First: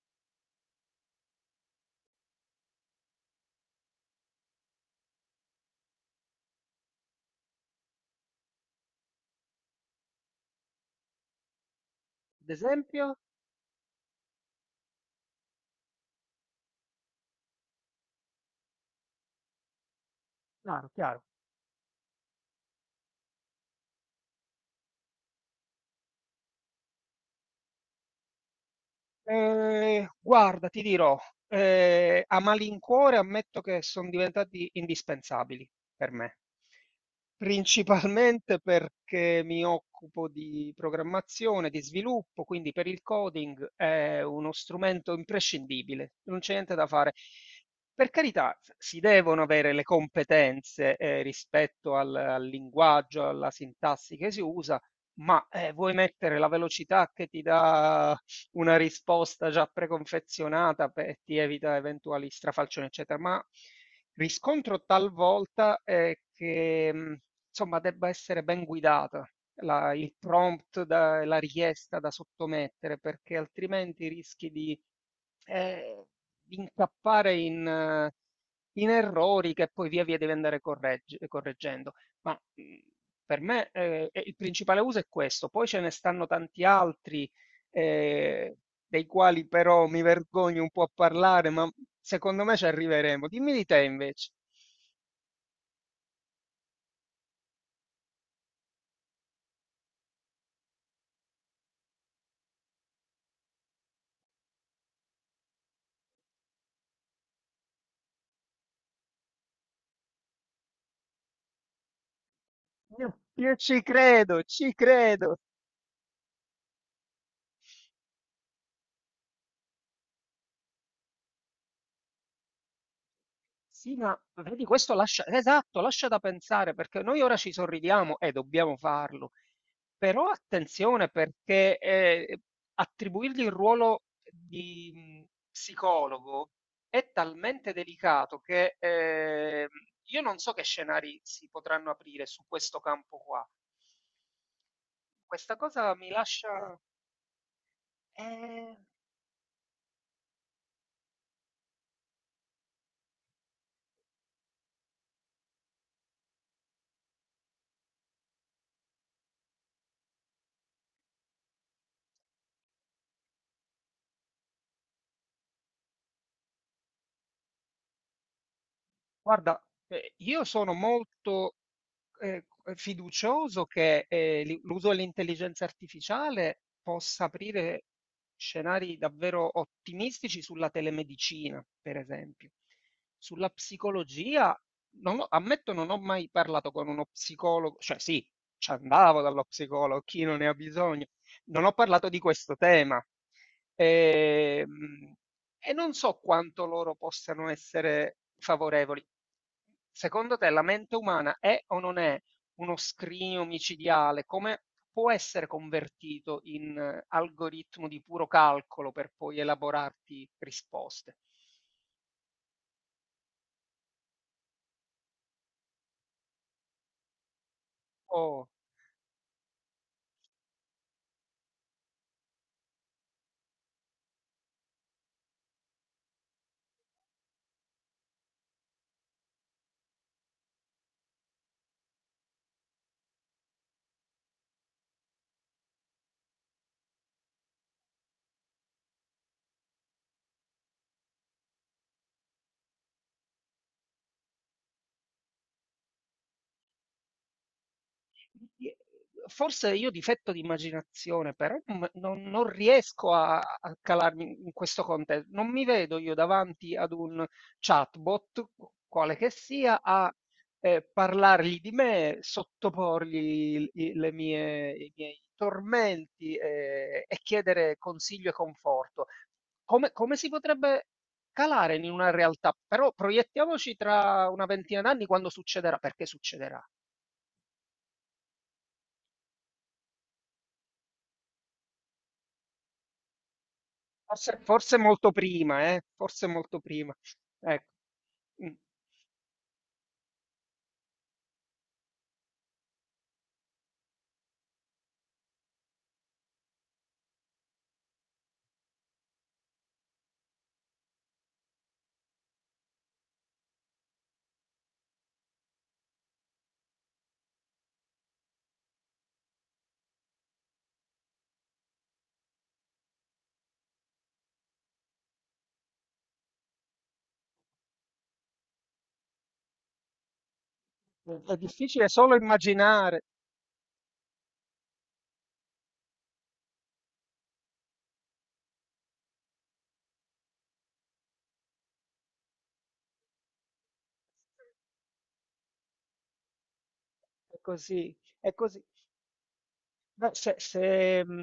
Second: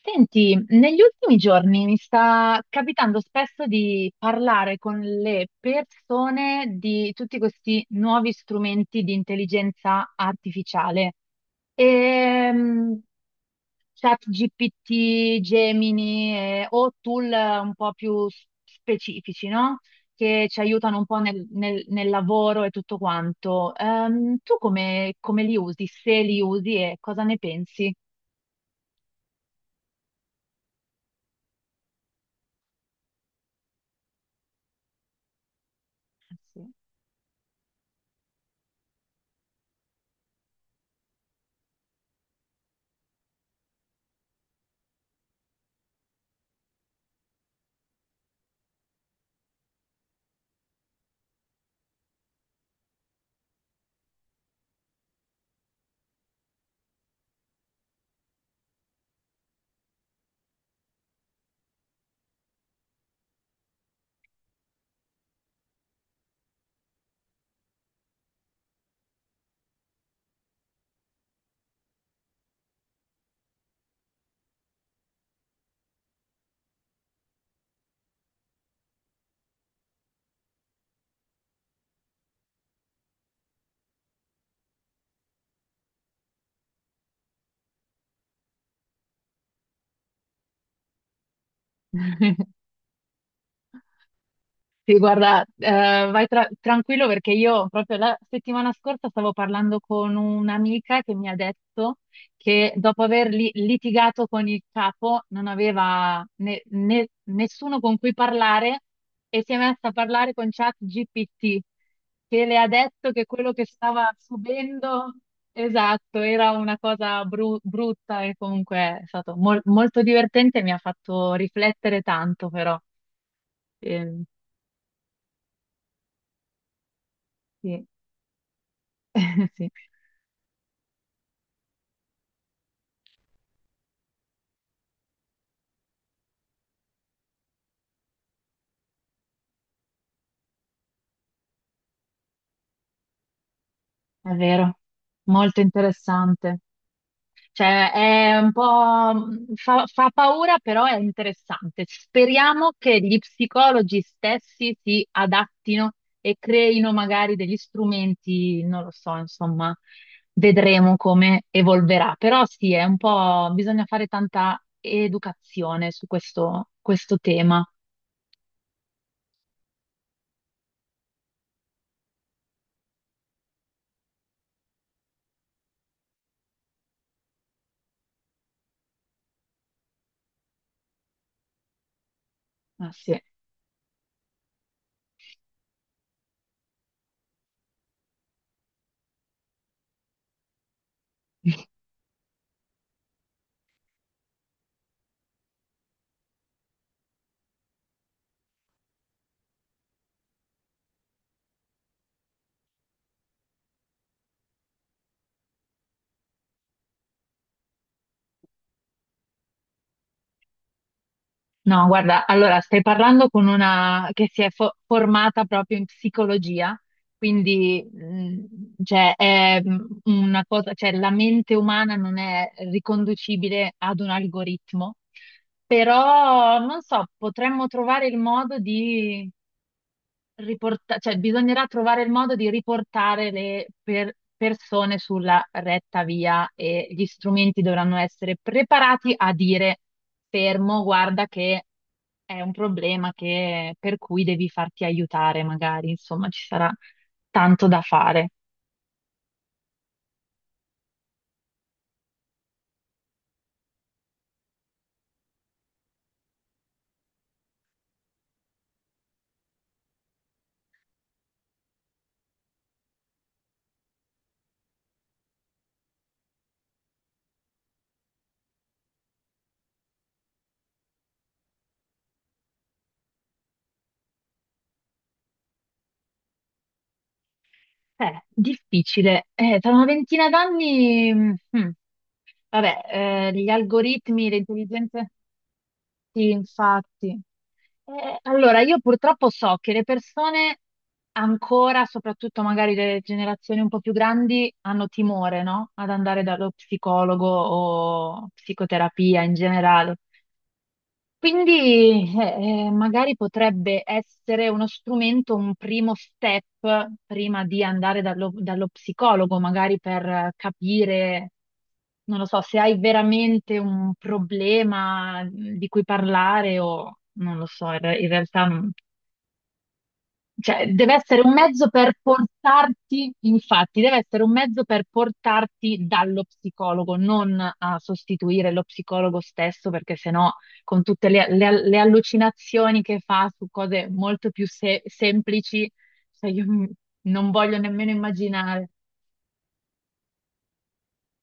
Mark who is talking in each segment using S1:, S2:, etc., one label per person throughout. S1: Senti, negli ultimi giorni mi sta capitando spesso di parlare con le persone di tutti questi nuovi strumenti di intelligenza artificiale.
S2: Ad
S1: Ehm,
S2: esempio?
S1: ChatGPT, Gemini, o tool un po' più specifici, no? Che ci
S2: Chiaro,
S1: aiutano un po'
S2: chiaro.
S1: nel lavoro e tutto quanto. Tu come li usi? Se li usi e cosa ne pensi?
S2: Guarda, ti dirò, a malincuore ammetto che son diventati indispensabili per me.
S1: Sì.
S2: Principalmente perché mi occupo di programmazione, di sviluppo, quindi per il coding è uno strumento imprescindibile, non c'è niente da fare. Per carità, s si devono avere le competenze, rispetto al linguaggio, alla sintassi che si usa, ma, vuoi mettere la velocità che ti dà una risposta già preconfezionata e ti evita eventuali strafalcioni, eccetera. Ma riscontro talvolta è che insomma debba essere ben guidata il prompt, la richiesta da sottomettere, perché altrimenti rischi eh, di incappare in, in errori che poi via via devi andare correggendo. Ma per me il principale uso è questo, poi ce ne stanno tanti altri eh, dei quali però mi vergogno un po' a parlare, ma secondo me ci arriveremo. Dimmi di te invece.
S1: Sì, guarda, vai tranquillo perché io proprio la settimana scorsa stavo parlando con un'amica che mi ha detto che dopo aver litigato con il capo non aveva nessuno con cui parlare e si è messa a parlare con ChatGPT che le ha detto
S2: Io,
S1: che quello
S2: io
S1: che
S2: ci
S1: stava
S2: credo, ci
S1: subendo,
S2: credo.
S1: esatto, era una cosa brutta e comunque è stato molto divertente e mi ha fatto riflettere tanto però.
S2: Sì, ma
S1: Ehm,
S2: vedi, questo lascia, esatto, lascia da pensare perché noi ora ci
S1: sì.
S2: sorridiamo e dobbiamo farlo,
S1: Sì,
S2: però attenzione perché attribuirgli il ruolo di psicologo è talmente delicato che io non so che scenari si potranno aprire su questo campo qua.
S1: è vero,
S2: Questa
S1: molto
S2: cosa mi
S1: interessante.
S2: lascia...
S1: Cioè, è un
S2: eh,
S1: po' fa paura, però è interessante. Speriamo che gli psicologi stessi si adattino e creino magari degli strumenti, non lo so, insomma, vedremo come evolverà. Però sì, è un po', bisogna fare tanta educazione su questo, questo tema.
S2: guarda, io sono molto eh, fiducioso che l'uso dell'intelligenza artificiale possa aprire scenari davvero ottimistici sulla telemedicina, per esempio.
S1: Ah, sì.
S2: Sulla psicologia, non ho- ammetto, non ho mai parlato con uno psicologo, cioè sì, ci andavo dallo psicologo, chi non ne ha bisogno. Non ho parlato di questo tema. Ehm, E non so quanto loro possano essere favorevoli. Secondo te la mente umana è o non è uno scrigno micidiale? Come può essere convertito in algoritmo di puro calcolo per poi elaborarti risposte?
S1: No, guarda, allora stai parlando con una che si è formata proprio in psicologia, quindi
S2: O
S1: cioè, è una cosa, cioè, la mente umana non è riconducibile ad un algoritmo, però non so, potremmo trovare il modo di cioè, bisognerà trovare il modo di riportare le persone sulla retta via e gli strumenti dovranno essere preparati a dire fermo, guarda che è un problema per cui devi farti aiutare, magari, insomma, ci sarà tanto da fare.
S2: forse io difetto di immaginazione, però non riesco a calarmi in questo contesto. Non mi vedo io davanti ad un chatbot, quale che sia, a parlargli di me, sottoporgli i miei tormenti e chiedere consiglio e conforto. Come, come si potrebbe calare in una realtà? Però proiettiamoci tra una ventina d'anni quando succederà, perché succederà.
S1: Difficile. Tra una ventina d'anni, vabbè, gli algoritmi, le
S2: Forse, forse
S1: intelligenze,
S2: molto prima, eh? Forse
S1: sì,
S2: molto prima.
S1: infatti.
S2: Ecco. Mm.
S1: Allora, io purtroppo so che le persone ancora, soprattutto magari le generazioni un po' più grandi, hanno timore, no? Ad andare dallo psicologo o psicoterapia in generale. Quindi magari potrebbe essere uno strumento, un primo step prima di andare dallo psicologo, magari per capire, non lo so, se hai veramente un problema di cui parlare o non lo so, in in realtà cioè, deve essere un
S2: È
S1: mezzo
S2: difficile
S1: per
S2: solo immaginare,
S1: portarti, infatti, deve essere un mezzo per portarti dallo psicologo, non a sostituire lo psicologo stesso, perché sennò con tutte le allucinazioni che fa su cose molto più semplici, cioè, io non
S2: è
S1: voglio nemmeno
S2: così, è così.
S1: immaginare.
S2: Beh, se,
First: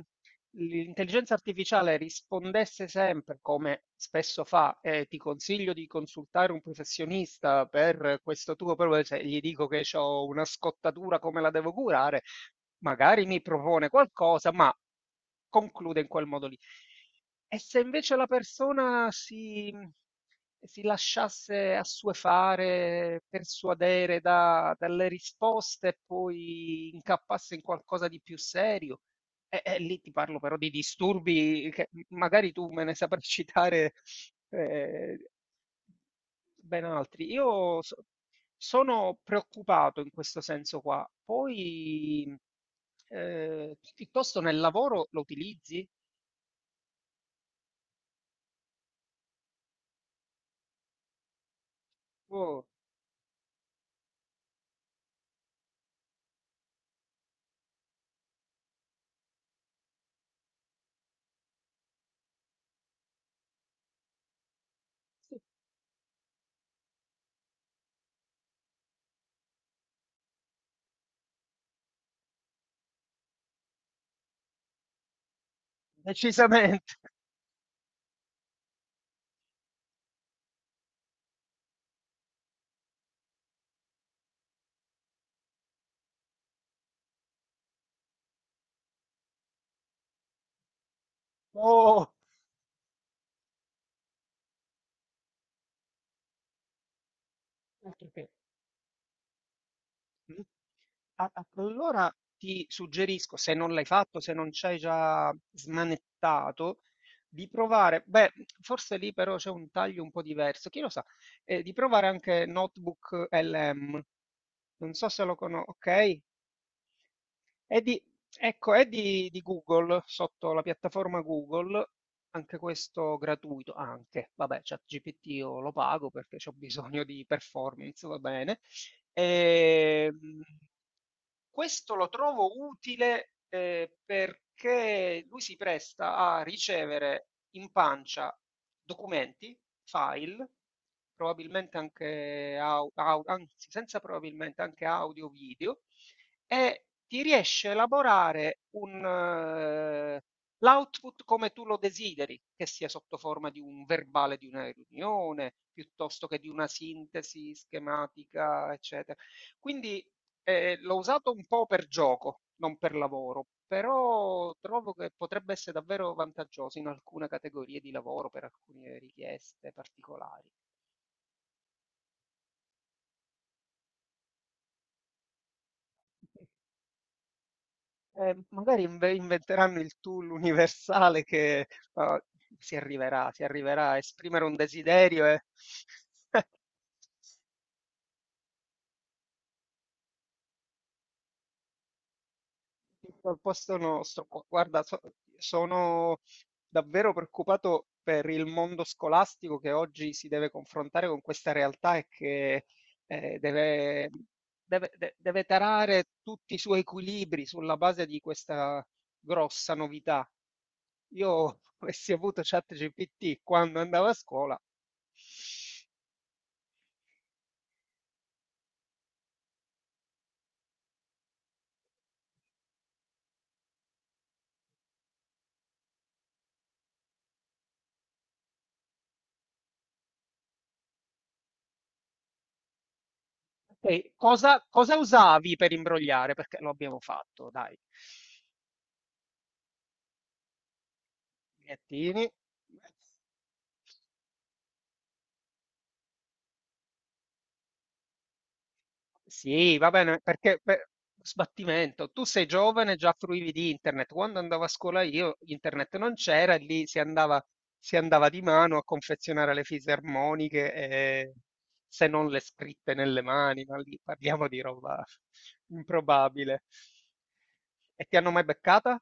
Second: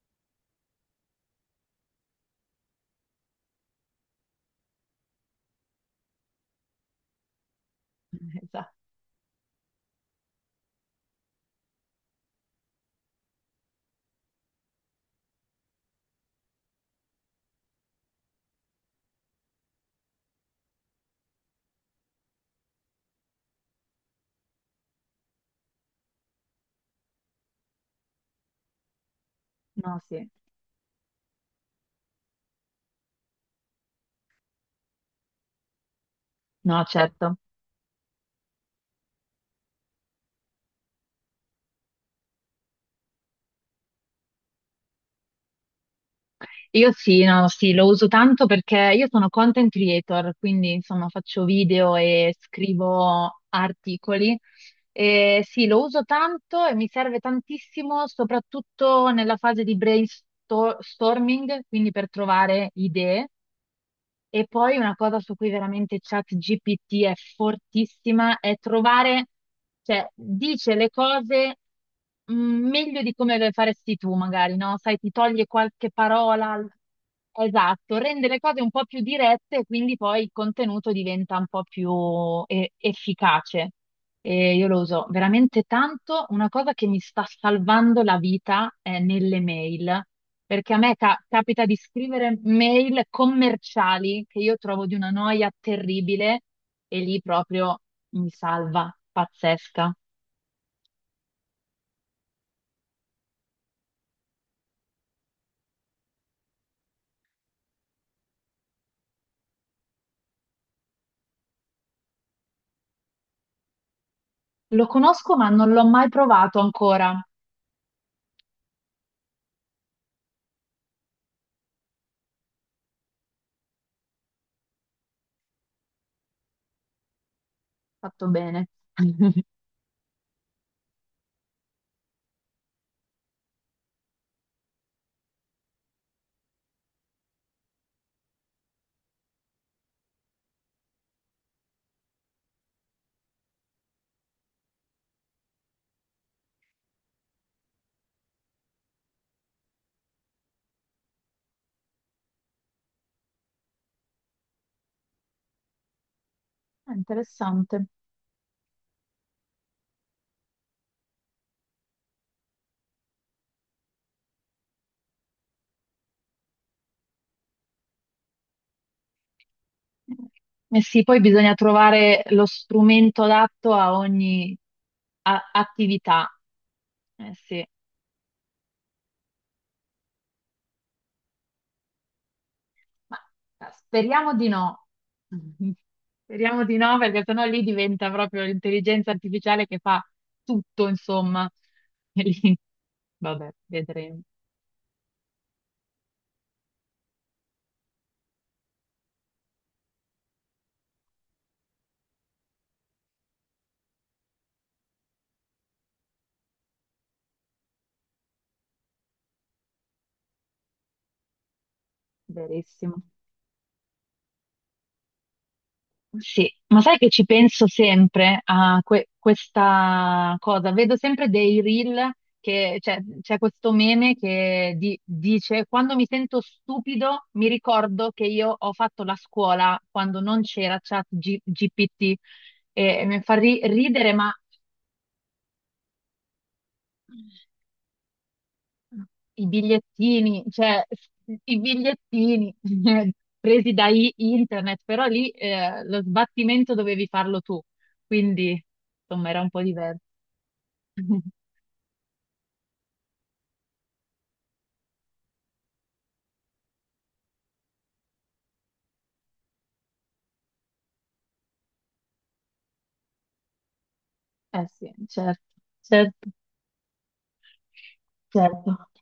S2: l'intelligenza artificiale rispondesse sempre, come spesso fa, e ti consiglio di consultare un professionista per questo
S1: Esatto.
S2: tuo problema, se gli dico che ho una scottatura, come la devo curare, magari mi propone qualcosa, ma conclude in quel modo lì. E se invece la persona si lasciasse assuefare, persuadere da dalle risposte e poi incappasse in qualcosa di più serio?
S1: No,
S2: Lì ti
S1: sì.
S2: parlo però di disturbi che m magari tu me ne saprai citare, ehm
S1: No,
S2: ben altri.
S1: certo.
S2: Io sono preoccupato in questo senso qua. Poi, tu piuttosto nel lavoro lo utilizzi?
S1: Io sì, no, sì, lo uso tanto perché io sono content creator, quindi insomma faccio video e
S2: O
S1: scrivo articoli. E sì, lo uso tanto e mi serve tantissimo, soprattutto nella fase di brainstorming, quindi per trovare idee. E poi una cosa su cui veramente ChatGPT è fortissima è trovare, cioè dice le cose meglio di come le faresti tu, magari, no? Sai, ti toglie qualche parola.
S2: decisamente.
S1: Esatto, rende le cose un po' più dirette e quindi poi il contenuto diventa un po' più efficace. E io lo uso veramente tanto. Una cosa che mi sta salvando la vita è nelle mail, perché a me capita di
S2: Oh.
S1: scrivere mail commerciali che io trovo di una noia terribile e lì proprio
S2: Altro
S1: mi
S2: che.
S1: salva, pazzesca.
S2: Mh. A a Allora ti suggerisco, se non l'hai fatto, se non c'hai già smanettato, di provare beh, forse lì però c'è un taglio un po' diverso, chi lo sa, di provare anche Notebook LM.
S1: Lo
S2: Non so se
S1: conosco,
S2: lo
S1: ma
S2: cono
S1: non l'ho mai
S2: okay?
S1: provato ancora.
S2: È di, ecco, è di Google, sotto la piattaforma Google, anche questo gratuito, anche, vabbè, ChatGPT io lo pago perché ho bisogno di performance, va
S1: Fatto
S2: bene.
S1: bene.
S2: Ehm, Questo lo trovo utile, perché lui si presta a ricevere in pancia documenti, file, probabilmente anche au au anzi senza probabilmente, anche audio, video e ti riesce a elaborare un l'output come tu lo desideri, che sia sotto forma di un verbale di una riunione, piuttosto che di una
S1: È
S2: sintesi
S1: interessante.
S2: schematica, eccetera. Quindi l'ho usato un po' per gioco, non per lavoro, però trovo che potrebbe essere davvero vantaggioso in alcune categorie di lavoro, per alcune richieste particolari.
S1: Eh sì, poi bisogna trovare lo strumento adatto a ogni attività. Eh sì.
S2: Magari inventeranno il tool universale che eh,
S1: Ma
S2: si arriverà a
S1: speriamo
S2: esprimere
S1: di
S2: un
S1: no.
S2: desiderio e
S1: Speriamo di no, perché sennò lì diventa proprio l'intelligenza artificiale che fa tutto, insomma. E lì,
S2: al
S1: vabbè,
S2: posto
S1: vedremo,
S2: nostro. Guarda, sono davvero preoccupato per il mondo scolastico che oggi si deve confrontare con questa realtà e che deve, deve tarare tutti i suoi equilibri sulla base di questa grossa novità. Io avessi avuto
S1: verissimo.
S2: ChatGPT quando andavo a scuola,
S1: Sì, ma sai che ci penso sempre a questa cosa? Vedo sempre dei reel che cioè, c'è questo meme che dice: Quando mi sento stupido, mi ricordo che io ho fatto la scuola quando non c'era Chat GPT e mi fa
S2: ok,
S1: ridere, ma.
S2: cosa, cosa usavi per imbrogliare? Perché lo abbiamo fatto, dai.
S1: I bigliettini, cioè i
S2: Bigliettini.
S1: bigliettini presi da internet, però lì lo sbattimento dovevi farlo tu, quindi insomma era un po'
S2: Sì, va
S1: diverso.
S2: bene, sbattimento, tu sei giovane, già fruivi di internet. Quando andavo a scuola io, internet non c'era, e lì si andava di mano a confezionare le fisarmoniche, e, se non le scritte nelle mani, ma lì parliamo di
S1: Eh sì,
S2: roba
S1: certo, certo,
S2: improbabile. E ti hanno mai
S1: certo.
S2: beccata?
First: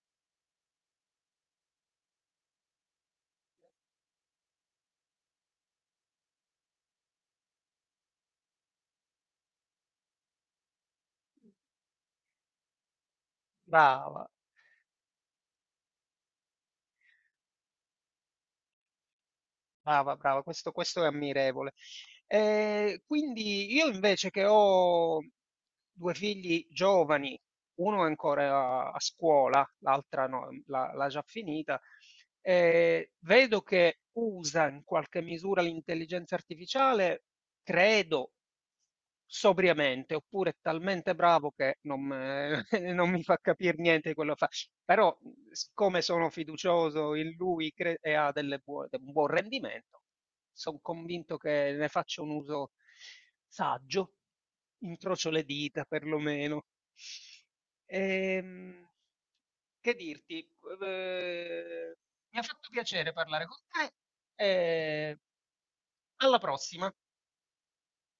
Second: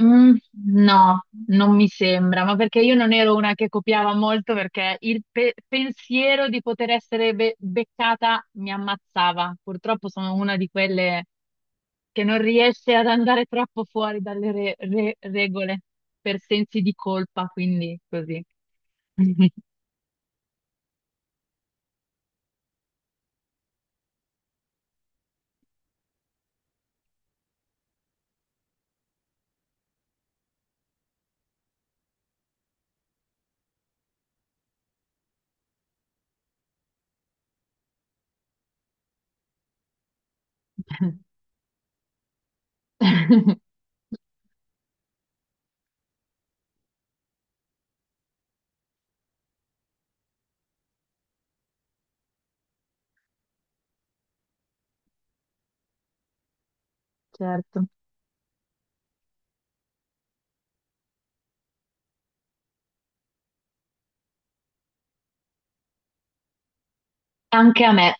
S1: Mm, no, non mi sembra, ma perché io non ero una che copiava molto perché il pensiero di poter essere beccata mi ammazzava. Purtroppo sono una di quelle che non riesce ad andare troppo fuori
S2: Brava.
S1: dalle regole per sensi di colpa, quindi così.
S2: Brava, brava, questo è ammirevole. Quindi io invece che ho due figli giovani, uno è ancora a scuola, l'altra no, l'ha già finita, vedo che usa in qualche misura l'intelligenza artificiale, credo, sobriamente, oppure è talmente bravo che non, non mi fa capire niente di quello che fa. Però, siccome sono fiducioso in lui cre e ha delle buo un buon rendimento, son convinto che ne faccia un uso saggio, incrocio le dita perlomeno.
S1: Certo,
S2: Ehm, che dirti, ehm, mi ha fatto piacere parlare con te e alla prossima.
S1: anche a me.